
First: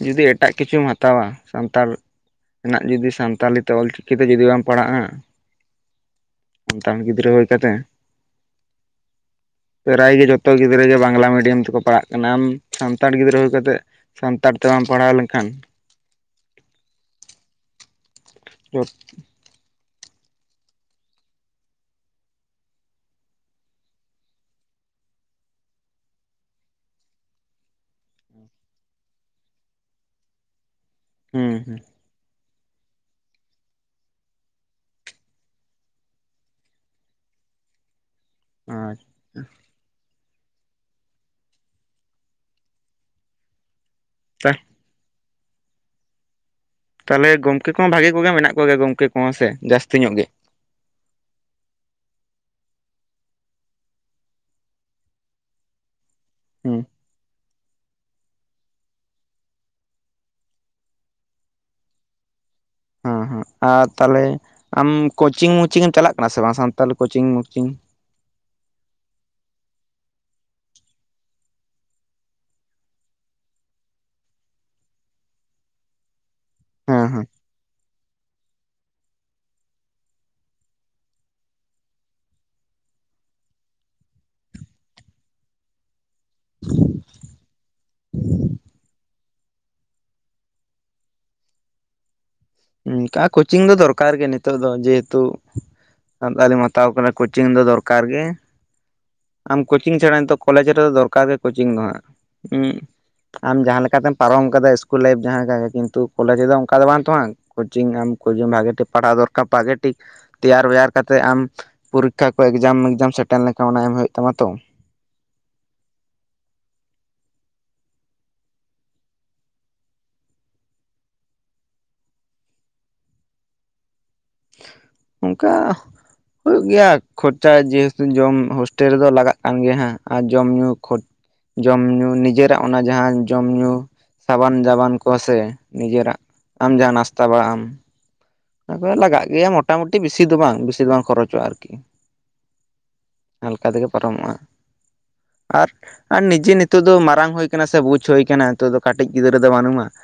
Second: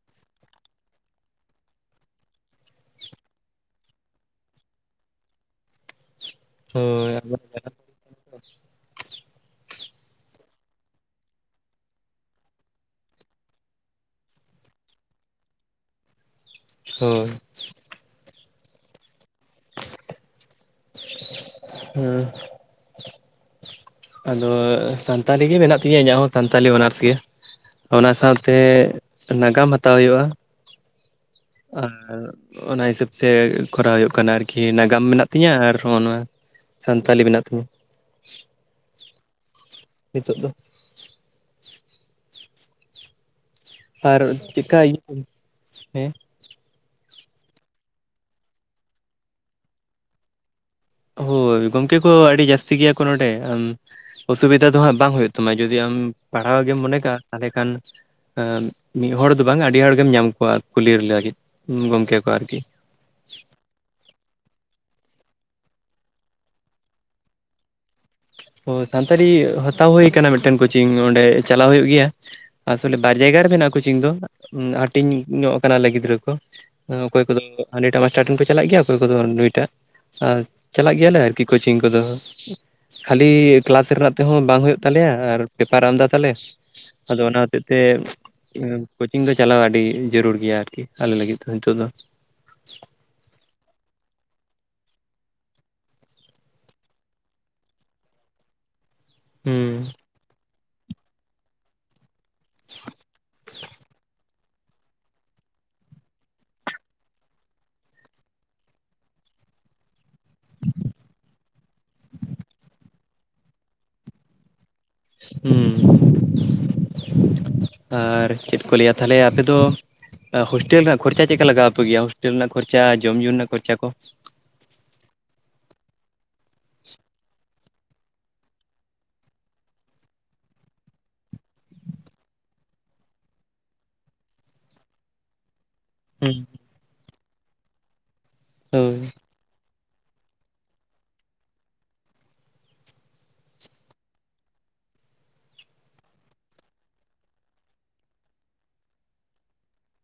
ᱡᱩᱫᱤ ᱮᱴᱟᱜ ᱠᱤᱪᱷᱩᱢ ᱦᱟᱛᱟᱣᱟ ᱥᱟᱱᱛᱟᱲ ᱱᱟᱜ ᱡᱩᱫᱤ ᱥᱟᱱᱛᱟᱞᱤ ᱛᱮ ᱚᱞᱪᱤᱠᱤ ᱛᱮ ᱡᱩᱫᱤ ᱵᱟᱢ ᱯᱟᱲᱟᱜᱼᱟ ᱛᱟᱢ ᱜᱤᱫᱽᱨᱟᱹ ᱦᱳᱭ ᱠᱟᱛᱮ ᱯᱲᱟᱭ ᱜᱮ ᱡᱚᱛᱚ ᱜᱤᱫᱽᱨᱟᱹ ᱜᱮ ᱵᱟᱝᱞᱟ ᱢᱤ ᱰᱤᱭᱟᱢ ᱛᱮᱠᱚ ᱯᱟᱲᱟᱜ ᱠᱟᱱᱟ ᱟᱢ ᱥᱟᱱᱛᱟᱲ ᱜᱤᱫᱽᱨᱟᱹ ᱦᱳᱭ ᱠᱟᱛᱮᱫ ᱥᱟᱱᱛᱟᱲ ᱛᱮ ᱵᱟᱢ ᱯᱟᱲᱦᱟᱣ ᱞᱮᱱᱠᱷᱟᱱ ᱦᱳᱭ <unintelligible> ᱦᱩᱸ <unintelligible> ᱟᱫᱚ ᱥᱟᱱᱛᱟᱲᱤ ᱜᱮ ᱢᱮᱱᱟᱜ ᱛᱤᱧᱟᱹ ᱤᱧᱟᱹᱜ ᱦᱚᱸ ᱥᱟᱱᱛᱟᱞᱤ ᱚᱱᱟᱨᱥ ᱜᱮ ᱚᱱᱟ ᱥᱟᱶᱛᱮ ᱱᱟᱜᱟᱢ ᱦᱟᱛᱟᱣ ᱦᱩᱭᱩᱜᱼᱟ ᱦᱩᱸ ᱟᱨ ᱚᱱᱟ ᱦᱤᱥᱟᱹᱵ ᱛᱮ ᱠᱚᱨᱟᱣ ᱦᱩᱭᱩᱜ ᱠᱟᱱ ᱟᱨᱠᱤ ᱱᱟᱜᱟᱢ ᱢᱮᱱᱟᱜ ᱛᱤᱧᱟ ᱟᱨ ᱦᱚᱸᱜ ᱱᱚᱣᱟ ᱥᱟᱱᱛᱟᱞᱤ ᱢᱮᱱᱟᱜ ᱛᱤᱧᱟᱹ ᱟᱪᱪᱷᱟ ᱱᱤᱛᱚᱜ ᱫᱚ ᱟᱨ ᱪᱤᱠᱟᱭ ᱦᱮᱸ ᱛᱟᱞᱮ ᱜᱚᱢᱠᱮ ᱠᱚᱦᱚᱸ ᱵᱷᱟᱜᱮ ᱠᱚᱜᱮ ᱢᱮᱱᱟᱜ ᱠᱚᱜᱮᱭᱟ ᱜᱚᱢᱠᱮ ᱠᱚᱦᱚᱸ ᱥᱮ ᱡᱟᱹᱥᱛᱤ ᱧᱚᱜ ᱜᱮ ᱦᱳᱭ ᱜᱚᱝᱠᱮ ᱠᱚ ᱟᱹᱰᱤ ᱡᱟᱹᱥᱛᱤ ᱜᱮᱭᱟ ᱠᱚ ᱱᱚᱸᱰᱮ ᱚᱥᱩᱵᱤᱫᱟ ᱫᱚ ᱦᱟᱸᱜ ᱵᱟᱝ ᱦᱩᱭᱩᱜ ᱛᱟᱢᱟ ᱡᱩᱫᱤ ᱟᱢ ᱯᱟᱲᱦᱟᱣ ᱜᱮᱢ ᱦᱩᱸ ᱢᱚᱱᱮ ᱠᱟᱜ ᱛᱟᱦᱚᱞᱮ ᱠᱷᱟᱱ ᱢᱤᱫ ᱦᱚᱲ ᱫᱚ ᱵᱟᱝ ᱟᱹᱰᱤ ᱦᱚᱲ ᱜᱮᱢ ᱧᱟᱢ ᱠᱚᱣᱟ ᱠᱩᱞᱤ ᱠᱚ ᱞᱟᱹᱜᱤᱫ ᱜᱚᱢᱠᱮ ᱠᱚ ᱟᱨ ᱠᱤ ᱦᱮᱸ ᱦᱮᱸ ᱟᱨ ᱛᱟᱦᱚᱞᱮ ᱟᱢ ᱠᱳᱪᱤᱝᱼ ᱩᱪᱤᱝ ᱮᱢ ᱪᱟᱞᱟᱜ ᱠᱟᱱᱟ ᱥᱮ ᱵᱟᱝ ᱜᱮ ᱥᱟᱱᱛᱟᱞᱤ ᱠᱳᱪᱤᱝ ᱩᱪᱤᱝ ᱥᱟᱱᱛᱟᱲᱤ ᱦᱟᱛᱟᱣ ᱦᱩᱭ ᱟᱠᱟᱱᱟ ᱢᱤᱫᱴᱮᱱ ᱠᱳᱪᱤᱝ ᱚᱸᱰᱮ ᱪᱟᱞᱟᱣ ᱦᱩᱭᱩᱜ ᱜᱮᱭᱟ ᱾ ᱟᱥᱚᱞᱮ ᱵᱟᱨ ᱡᱟᱭᱜᱟ ᱨᱮ ᱢᱮᱱᱟᱜᱼᱟ ᱠᱳᱪᱤᱝ ᱫᱚ ᱦᱟᱹᱴᱤᱧ ᱧᱚᱜ ᱠᱟᱱᱟᱞᱮ ᱜᱤᱫᱽᱨᱟᱹ ᱠᱚ ᱦᱮᱸ ᱚᱠᱚᱭ ᱦᱮᱸ ᱠᱚᱫᱚ ᱦᱟᱱᱤ ᱴᱟᱜ ᱵᱟᱭ ᱮᱴᱟᱜ ᱴᱷᱮᱱ ᱠᱚ ᱪᱟᱞᱟᱜ ᱜᱮᱭᱟ ᱚᱠᱚᱭ ᱠᱚᱫᱚ ᱱᱩᱭᱴᱟᱜ, ᱟᱨ ᱪᱟᱞᱟᱜ ᱜᱮᱭᱟ ᱞᱮ ᱟᱨ ᱠᱤ ᱠᱳᱪᱤᱝ ᱠᱚᱫᱚ ᱾ ᱠᱷᱟᱹᱞᱤ ᱠᱮᱞᱟᱥ ᱨᱮᱱᱟᱜ ᱛᱮᱦᱚᱸ ᱵᱟᱝ ᱦᱩᱭᱩᱜ ᱛᱟᱞᱮᱭᱟ ᱾ ᱟᱨ ᱯᱮᱯᱟᱨᱮ ᱟᱢᱫᱟ ᱛᱟᱞᱮ ᱟᱫᱚ ᱚᱱᱟ ᱦᱚᱛᱮ ᱛᱮ, ᱠᱳᱪᱤᱝ ᱫᱚ ᱪᱟᱞᱟᱣ ᱟᱹᱰᱤ ᱡᱟᱹᱨᱩᱲ ᱜᱮᱭᱟ, ᱟᱨ ᱠᱤ ᱟᱞᱮ ᱞᱟᱹᱜᱤᱫ ᱫᱚ ᱱᱤᱛᱚᱜ ᱫᱚ, ᱚᱱᱠᱟ ᱠᱳᱪᱤᱝ ᱫᱚ ᱫᱚᱨᱠᱟᱨ ᱜᱮᱭᱟ ᱱᱤᱛᱚᱜ ᱫᱚ ᱡᱮᱦᱮᱛᱩ ᱥᱟᱱᱛᱟᱞᱤᱢ ᱦᱟᱛᱟᱣ ᱠᱟᱱᱟ ᱠᱳᱪᱤᱝ ᱫᱚ ᱫᱚᱨᱠᱟᱨ ᱜᱮᱭᱟ, ᱟᱢ ᱦᱩᱸ ᱠᱳᱪᱤᱝ ᱪᱷᱟᱲᱟ ᱱᱤᱛᱚᱵ ᱠᱚᱞᱮᱡᱽ ᱨᱮᱫᱚ ᱫᱚᱨᱠᱟᱨ ᱜᱮ ᱠᱳᱪᱤᱝ ᱫᱚ ᱦᱟᱸᱜ, ᱟᱢ ᱡᱟᱦᱟᱸ ᱞᱮᱠᱟᱛᱮᱢ ᱯᱟᱨᱚᱢ ᱠᱟᱫᱟ ᱤᱥᱠᱩᱞ ᱞᱟᱭᱤᱯ ᱡᱟᱦᱟᱸ ᱠᱟᱜᱮ ᱠᱤᱱᱛᱩ ᱠᱚᱞᱮᱡᱽ ᱨᱮᱫᱚ ᱚᱱᱠᱟ ᱫᱚ ᱵᱟᱝ ᱛᱚ ᱵᱟᱝᱟ ᱾ ᱠᱳᱪᱤᱝ ᱟᱢ ᱠᱳᱪᱤᱝ ᱵᱷᱟᱜᱤ ᱴᱷᱤᱠ ᱯᱟᱲᱦᱟᱣ ᱫᱚᱨᱠᱟᱨ ᱜᱮ ᱛᱮᱭᱟᱨ ᱵᱮᱭᱟᱨ ᱠᱟᱛᱮ ᱟᱢ ᱯᱚᱨᱤᱠᱠᱷᱟ ᱠᱚ ᱮᱜᱡᱟᱢ ᱩᱜᱡᱟᱢ ᱥᱮᱴᱮᱨ ᱞᱮᱱᱠᱷᱟᱱ ᱚᱱᱟ ᱮᱢ ᱦᱩᱭᱩᱜ ᱛᱟᱢᱟ ᱛᱚ ᱾ ᱦᱩᱸ, ᱟᱨ ᱪᱮᱫ ᱠᱚ ᱞᱟᱹᱭᱟ ᱛᱟᱦᱚᱞᱮ ᱟᱯᱮ ᱫᱚ ᱦᱳᱥᱴᱮᱞ ᱨᱮᱱᱟᱜ ᱠᱷᱚᱨᱪᱟ ᱪᱮᱫᱠᱟ ᱞᱟᱜᱟᱣᱟᱯᱮ ᱜᱮᱭᱟ, ᱦᱳᱥᱴᱮᱞ ᱨᱮᱱᱟᱜ ᱠᱷᱚᱨᱪᱟ, ᱡᱚᱢ ᱧᱩ ᱨᱮᱱᱟᱜ ᱠᱷᱚᱨᱪᱟ ᱠᱚ? ᱚᱱᱠᱟ ᱦᱩᱭᱩᱜ ᱜᱮᱭᱟ ᱠᱷᱚᱨᱪᱟ ᱡᱮᱦᱮᱛᱩ ᱡᱚᱢ ᱦᱳᱥᱴᱮᱞ ᱨᱮᱫᱚ ᱞᱟᱜᱟᱜ ᱠᱟᱱ ᱜᱮᱭᱟ ᱦᱟᱜ, ᱟᱨ ᱡᱚᱢ ᱧᱩ ᱡᱚᱢ ᱧᱩ ᱱᱤᱡᱮᱨᱟᱜ ᱚᱱᱟ ᱡᱟᱦᱟᱸ ᱡᱚᱢ ᱧᱩ ᱥᱟᱵᱟᱱ ᱫᱟᱵᱟᱱ ᱠᱚ ᱥᱮ ᱱᱤᱡᱮᱨᱟᱜ ᱦᱮᱸ ᱟᱢ ᱡᱟᱦᱟᱸ ᱱᱟᱥᱛᱟ ᱵᱟᱲᱟᱜ ᱟᱢ ᱚᱱᱟ ᱠᱚ ᱦᱳᱭ ᱞᱟᱜᱟᱜ ᱜᱮᱭᱟ ᱢᱚᱴᱟᱢᱩᱴᱤ ᱵᱮᱥᱤ ᱫᱚ ᱵᱟᱝ ᱵᱮᱥᱤ ᱫᱚ ᱵᱟᱝ ᱠᱷᱚᱨᱚᱪᱚᱜᱼᱟ ᱟᱨ ᱠᱤ ᱾ ᱦᱟᱞᱠᱟ ᱛᱮᱜᱮ ᱯᱟᱨᱚᱢᱚᱜᱼᱟ, ᱟᱨ ᱟᱨ ᱱᱤᱡᱮ ᱱᱤᱛᱚᱜ ᱫᱚ ᱢᱟᱨᱟᱝ ᱦᱩᱭ ᱟᱠᱟᱱᱟ, ᱥᱮ ᱵᱩᱡ ᱦᱩᱭ ᱟᱠᱟᱱᱟ, ᱱᱤᱛᱚᱜ ᱫᱚ ᱠᱟᱹᱴᱤᱡ ᱜᱤᱫᱽᱨᱟᱹ ᱫᱚ ᱵᱟᱹᱱᱩᱢᱟ ᱾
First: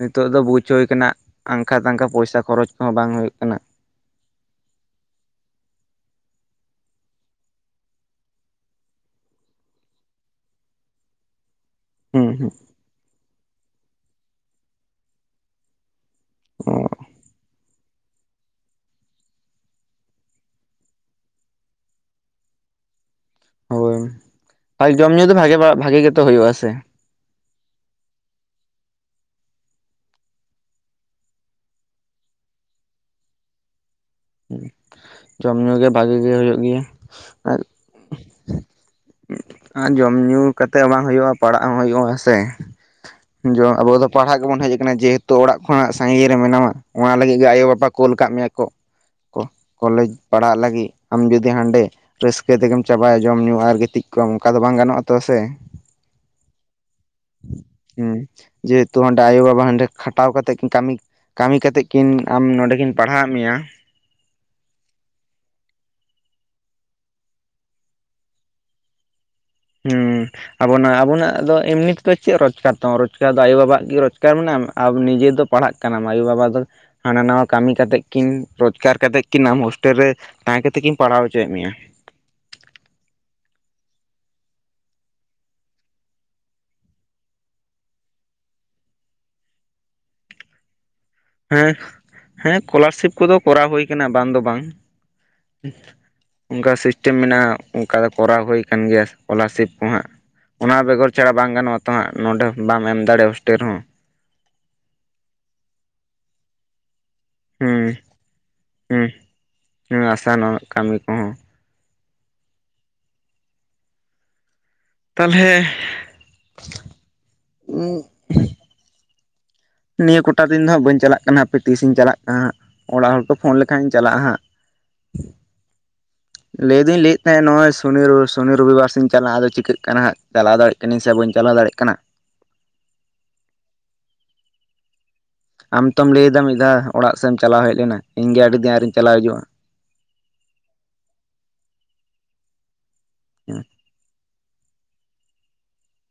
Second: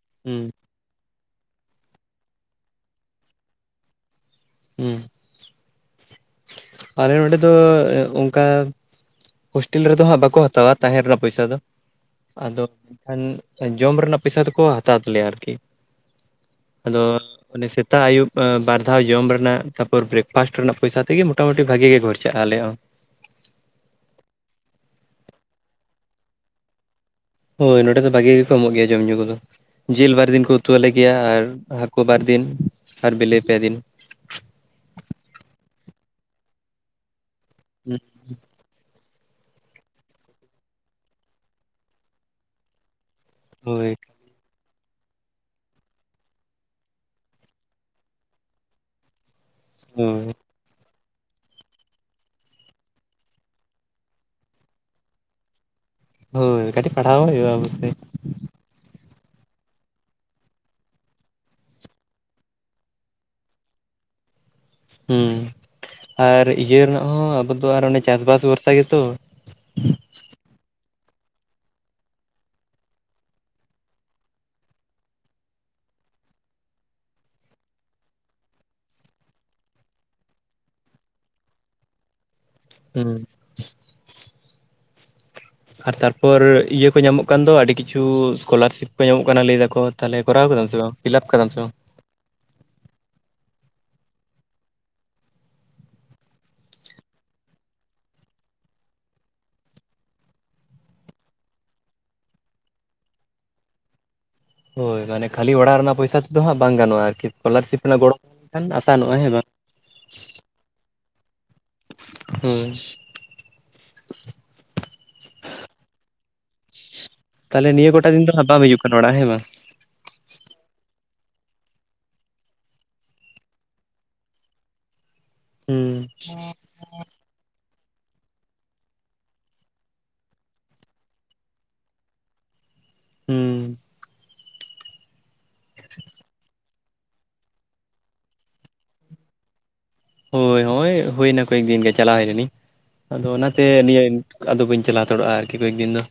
ᱱᱤᱛᱚᱜ ᱫᱚ ᱦᱩᱸ ᱵᱩᱡᱽ ᱦᱩᱭ ᱟᱠᱟᱱᱟ, ᱟᱱᱠᱷᱟ ᱛᱟᱱᱠᱷᱟ ᱯᱚᱭᱥᱟ ᱠᱷᱚᱨᱚᱪ ᱠᱚᱦᱚᱸ ᱵᱟᱝ ᱦᱩᱭᱩᱜ ᱠᱟᱱᱟ ᱾ ᱦᱮᱸ ᱟᱞᱮ ᱱᱚᱰᱮ ᱫᱚ ᱚᱱᱠᱟ ᱦᱳᱥᱴᱮᱞ ᱨᱮᱫᱚ ᱦᱟᱸᱜ ᱵᱟᱠᱚ ᱦᱟᱛᱟᱣᱟ ᱛᱟᱦᱮᱨ ᱨᱮᱱᱟᱜ ᱯᱚᱭᱥᱟ ᱫᱚ ᱾ ᱦᱩᱸ ᱟᱫᱚ ᱮᱠᱷᱟᱱ ᱡᱚᱢ ᱨᱮᱱᱟᱜ ᱯᱚᱭᱥᱟ ᱫᱚᱠᱚ ᱦᱟᱛᱟᱣ ᱛᱟᱞᱮᱭᱟ ᱟᱨ ᱠᱤ ᱾ ᱦᱩᱸ ᱟᱫᱚ ᱚᱱᱮ ᱥᱮᱛᱟᱜ ᱟᱹᱭᱩᱵ ᱵᱟᱨ ᱫᱷᱟᱣ ᱡᱚᱢ ᱨᱮᱱᱟᱜ, ᱛᱟᱨᱯᱚᱨᱮ ᱵᱨᱮᱠᱯᱷᱟᱥᱴ ᱨᱮᱱᱟᱜ ᱯᱚᱭᱥᱟ ᱛᱮᱜᱮᱢ ᱢᱚᱴᱟᱢᱩᱴᱤ ᱵᱷᱟᱜᱮ ᱜᱮ ᱜᱚᱨᱪᱟᱜᱼᱟ ᱟᱞᱮ ᱦᱚᱸ ᱾ ᱦᱳᱭ ᱡᱚᱢ ᱧᱩ ᱫᱚ ᱦᱟᱜ ᱵᱷᱟᱜᱮ ᱵᱷᱟᱜᱤ ᱜᱮᱛᱚ ᱦᱩᱭᱩᱜᱼᱟ ᱥᱮ ᱾ ᱦᱳᱭ, ᱱᱚᱸᱰᱮ ᱫᱚ ᱵᱷᱟᱜᱤ ᱜᱮᱠᱚ ᱮᱢᱚᱜ ᱜᱮᱭᱟ ᱡᱚᱢ ᱧᱩ ᱠᱚᱫᱚ ᱾ ᱡᱤᱞ ᱵᱟᱨ ᱫᱤᱱ ᱠᱚ ᱩᱛᱩᱣᱟᱞᱮ ᱜᱮᱭᱟ, ᱟᱨ ᱦᱟᱹᱠᱩ ᱵᱟᱨ ᱫᱤᱱ ᱴ, ᱟᱨ ᱵᱤᱞᱤ ᱯᱮ ᱫᱤᱱ ᱾ ᱦᱩᱸ, ᱡᱚᱢ ᱧᱩ ᱜᱮ ᱵᱷᱟᱜᱤ ᱜᱮ ᱦᱩᱭᱩᱜ ᱜᱮᱭᱟ, ᱟᱨ ᱦᱩᱸ ᱟᱨ ᱡᱚᱢ ᱧᱩ ᱠᱟᱛᱮ ᱦᱚᱸ ᱵᱟᱝ ᱦᱩᱭᱩᱜᱼᱟ, ᱯᱟᱲᱦᱟᱜ ᱦᱚᱸ ᱦᱩᱭᱩᱜᱼᱟ ᱦᱮᱸ ᱥᱮ ᱾ ᱡᱮᱢᱚᱱ ᱟᱵᱚ ᱦᱳᱭ ᱫᱚ ᱯᱟᱲᱦᱟᱜ ᱜᱮᱵᱚᱱ ᱦᱮᱡ ᱟᱠᱟᱱᱟ ᱡᱮᱦᱮᱛᱩ ᱚᱲᱟᱜ ᱠᱷᱚᱱᱟᱜ ᱥᱟᱺᱜᱤᱧ ᱨᱮ ᱢᱮᱱᱟᱢᱟ ᱾ ᱚᱱᱟ ᱞᱟᱹᱜᱤᱫ ᱜᱮ ᱟᱭᱳᱵᱟᱵᱟ ᱠᱩᱞ ᱟᱠᱟᱫ ᱢᱮᱭᱟ ᱠᱚ ᱾ <inaudible> ᱠᱚᱞᱮᱡᱽ ᱦᱳᱭ ᱯᱟᱲᱦᱟᱜ ᱞᱟᱹᱜᱤᱫ ᱟᱢ ᱡᱩᱫᱤ ᱦᱟᱸᱰᱮ ᱨᱟᱹᱥᱠᱟᱹ ᱛᱮᱜᱮᱢ ᱪᱟᱵᱟᱭᱟ, ᱡᱚᱢ ᱧᱩ ᱟᱨ ᱜᱤᱛᱤᱡ ᱠᱚᱜ ᱟᱢ ᱚᱱᱠᱟ ᱫᱚ ᱵᱟᱝ ᱜᱟᱱᱚᱜᱼᱟ ᱛᱚ ᱥᱮ ᱾ ᱦᱳᱭ ᱠᱟᱹᱴᱤᱡ ᱯᱟᱲᱦᱟᱣ ᱦᱚᱸ ᱦᱩᱭᱩᱜᱼᱟ, ᱢᱚᱡᱽᱛᱮ, ᱦᱮᱸ ᱡᱮᱦᱮᱛᱩ ᱦᱟᱸᱰᱮ ᱟᱭᱳᱼᱵᱟᱵᱟ ᱦᱚᱸ ᱚᱸᱰᱮ ᱠᱷᱟᱴᱟᱣ ᱠᱟᱛᱮ ᱠᱤᱱ ᱠᱟᱹᱢᱤ ᱠᱟᱹᱢᱤ ᱠᱟᱛᱮᱫ ᱠᱤᱱ ᱟᱢ ᱱᱚᱸᱰᱮ ᱠᱤᱱ ᱯᱟᱲᱦᱟᱣ ᱢᱮᱭᱟ ᱾ ᱦᱩᱸ, ᱟᱨ ᱤᱭᱟᱹ ᱨᱮᱱᱟᱜ ᱦᱚᱸ ᱟᱵᱚ ᱫᱚ ᱟᱨ ᱚᱱᱮ ᱪᱟᱥ ᱵᱟᱥ ᱵᱷᱚᱨᱥᱟ ᱜᱮᱛᱚ᱾ ᱦᱩᱸ ᱟᱵᱚ ᱟᱵᱚᱱᱟᱜ ᱫᱚ ᱮᱢᱱᱤ ᱛᱮᱫᱚ ᱪᱮᱫ ᱨᱳᱪᱜᱟᱨ ᱛᱵᱚ ᱨᱳᱪᱜᱟᱨ ᱫᱚ ᱟᱭᱳᱼᱵᱟᱵᱟ ᱣᱟᱜ ᱜᱮ ᱨᱳᱪᱜᱟᱨ ᱢᱮᱱᱟᱜᱼᱟ ᱱᱤᱡᱮᱨ ᱫᱚ ᱾ ᱯᱟᱲᱦᱟᱜ ᱠᱟᱱᱟᱢ ᱟᱭᱳᱼᱵᱟᱵᱟ ᱫᱚ ᱦᱟᱱᱟ ᱱᱟᱣᱟ ᱠᱟᱹᱢᱤ ᱠᱟᱛᱮᱫ ᱠᱤᱱ ᱨᱚᱡᱽᱜᱟᱨ ᱠᱟᱛᱮᱫ ᱠᱤᱱ ᱟᱢ ᱦᱳᱥᱴᱮᱞ ᱨᱮ ᱛᱟᱦᱮᱸ ᱠᱟᱛᱮᱫ ᱠᱤᱧ ᱯᱟᱲᱦᱟᱣ ᱦᱚᱪᱚᱭᱮᱫ ᱢᱮᱭᱟ ᱾ ᱦᱩᱸ ᱟᱨ ᱛᱟᱨᱯᱚᱨ ᱤᱭᱟᱹ ᱠᱚ ᱧᱟᱢᱚᱜ ᱫᱚ ᱟᱹᱰᱤ ᱠᱤᱪᱷᱩ ᱮᱥᱠᱚᱞᱟᱨᱥᱤᱯ ᱠᱚ ᱧᱟᱢᱚᱜ ᱠᱟᱱᱟ ᱞᱟᱹᱭ ᱫᱟᱠᱚ ᱛᱟᱦᱚᱞᱮ, ᱠᱚᱨᱟᱣ ᱠᱟᱫᱟᱢ ᱥᱮ ᱵᱟᱝ? ᱯᱷᱤᱞᱟᱯ ᱠᱟᱫᱟᱢ ᱥᱮ ᱵᱟᱝ ᱦᱮᱸ, ᱦᱮᱸ ᱮᱥᱠᱚᱞᱟᱨᱥᱤᱯ ᱠᱚᱫᱚ ᱠᱚᱨᱟᱣ ᱦᱳᱭ ᱟᱠᱟᱱᱟ ᱵᱟᱝ ᱫᱚ ᱵᱟᱝ᱾ ᱚᱱᱠᱟ ᱥᱤᱥᱴᱮᱢ ᱢᱮᱱᱟᱜᱼᱟ ᱚᱱᱠᱟ ᱫᱚ ᱠᱚᱨᱟᱣ ᱦᱳᱭ ᱟᱠᱟᱱ ᱜᱮᱭᱟ ᱮᱥᱠᱚᱞᱟᱨᱥᱤᱯ ᱠᱚᱦᱟᱸᱜ ᱚᱱᱟ ᱵᱮᱜᱚᱨ ᱪᱷᱟᱲᱟ ᱵᱟᱝ ᱜᱟᱱᱚᱜᱼᱟ ᱛᱚ ᱦᱟᱸᱜ ᱱᱚᱰᱮ ᱵᱟᱢ ᱮᱢ ᱫᱟᱲᱮᱭᱟᱜᱼᱟ ᱦᱚᱥᱴᱮᱞ ᱨᱮᱦᱚᱸ᱾ ᱦᱳᱭ ᱢᱟᱱᱮ ᱠᱷᱟᱹᱞᱤ ᱚᱲᱟᱜ ᱨᱮᱱᱟᱜ ᱯᱚᱭᱥᱟ ᱛᱮᱫᱚ ᱦᱟᱸᱜ ᱵᱟᱝ ᱜᱟᱱᱚᱜᱼᱟ ᱟᱨᱠᱤ ᱮᱥᱠᱚᱞᱟᱨᱥᱤᱯ ᱦᱩᱸ ᱛᱟᱦᱮᱱ ᱜᱚᱲᱚ ᱞᱮᱠᱷᱟᱱ ᱦᱩᱸ ᱟᱥᱟᱱᱚᱜᱼᱟ ᱦᱮᱸ ᱵᱟᱝ? ᱦᱩᱸ ᱟᱥᱟ ᱱᱚᱣᱟ ᱠᱟᱹᱢᱤ ᱠᱚᱦᱚᱸ ᱦᱩᱸ ᱛᱟᱞᱦᱮ ᱛᱟᱦᱞᱮ ᱱᱤᱭᱟᱹ ᱠᱚ ᱴᱟᱝ ᱫᱤᱱ ᱫᱚ ᱦᱟᱸᱜ ᱵᱟᱢ ᱦᱤᱡᱩᱜ ᱠᱟᱱᱟ ᱚᱲᱟᱜ ᱦᱮᱸ ᱵᱟᱝ? ᱱᱤᱭᱟᱹ ᱠᱚᱴᱟ ᱫᱤᱱ ᱫᱚ ᱦᱟᱸᱜ ᱵᱟᱹᱧ ᱪᱟᱞᱟᱜ ᱠᱟᱱᱟ ᱦᱟᱯᱮ ᱛᱤᱥ ᱤᱧ ᱪᱟᱞᱟᱜ ᱠᱟᱱᱟ ᱦᱟᱸᱜ ᱚᱲᱟᱜ ᱦᱚᱲ ᱠᱚ ᱯᱷᱚᱱ ᱞᱮᱠᱷᱟᱱ ᱤᱧ ᱪᱟᱞᱟᱜᱼᱟ ᱦᱟᱸᱜ᱾ ᱦᱩᱸ᱾ ᱞᱟᱹᱭ ᱫᱩᱧ ᱞᱟᱹᱭ ᱮᱫ ᱛᱟᱦᱮᱸᱫ ᱱᱚᱜᱼᱚᱭ ᱥᱚᱱᱤ ᱥᱚᱱᱤ ᱨᱩᱵᱤᱵᱟᱨ ᱥᱮᱧ ᱪᱟᱞᱟᱜᱼᱟ ᱟᱫᱚ ᱪᱤᱠᱟᱹᱜ ᱠᱟᱱᱟ ᱦᱟᱸᱜ ᱪᱟᱞᱟᱣ ᱫᱟᱲᱮᱭᱟᱜ ᱠᱟᱹᱱᱟᱹᱧ ᱥᱮ ᱵᱟᱹᱧ ᱪᱟᱞᱟᱣ ᱫᱟᱲᱮᱜ-ᱠᱟᱱᱟ? ᱦᱩᱸ ᱟᱢ ᱛᱚᱢ ᱞᱟᱹᱭ ᱮᱫᱟ ᱢᱤᱫ ᱫᱷᱟᱣ ᱚᱲᱟᱜ ᱥᱮᱫ ᱮᱢ ᱪᱟᱞᱟᱣ ᱦᱮᱡ ᱞᱮᱱᱟ ᱤᱧ ᱜᱮ ᱟᱹᱰᱤ ᱫᱤᱱ ᱟᱨᱤᱧ ᱪᱟᱞᱟᱣ ᱦᱤᱡᱩᱜᱼᱟ᱾ ᱦᱳᱭ ᱦᱳᱭ ᱦᱩᱭ ᱮᱱᱟ ᱠᱚᱭᱮᱠ ᱫᱤᱱ ᱜᱮ ᱪᱟᱞᱟᱣ ᱦᱮᱡ ᱞᱮᱱᱟᱹᱤᱧ ᱟᱫᱚ ᱚᱱᱟᱛᱮ ᱱᱤᱭᱟᱹ ᱟᱫᱚ ᱵᱟᱹᱧ ᱪᱟᱞᱟᱣ ᱦᱟᱛᱟᱲᱚᱜ-ᱟ ᱟᱨᱠᱤ ᱠᱟ. ᱡ ᱫᱤᱱ ᱫᱚ᱾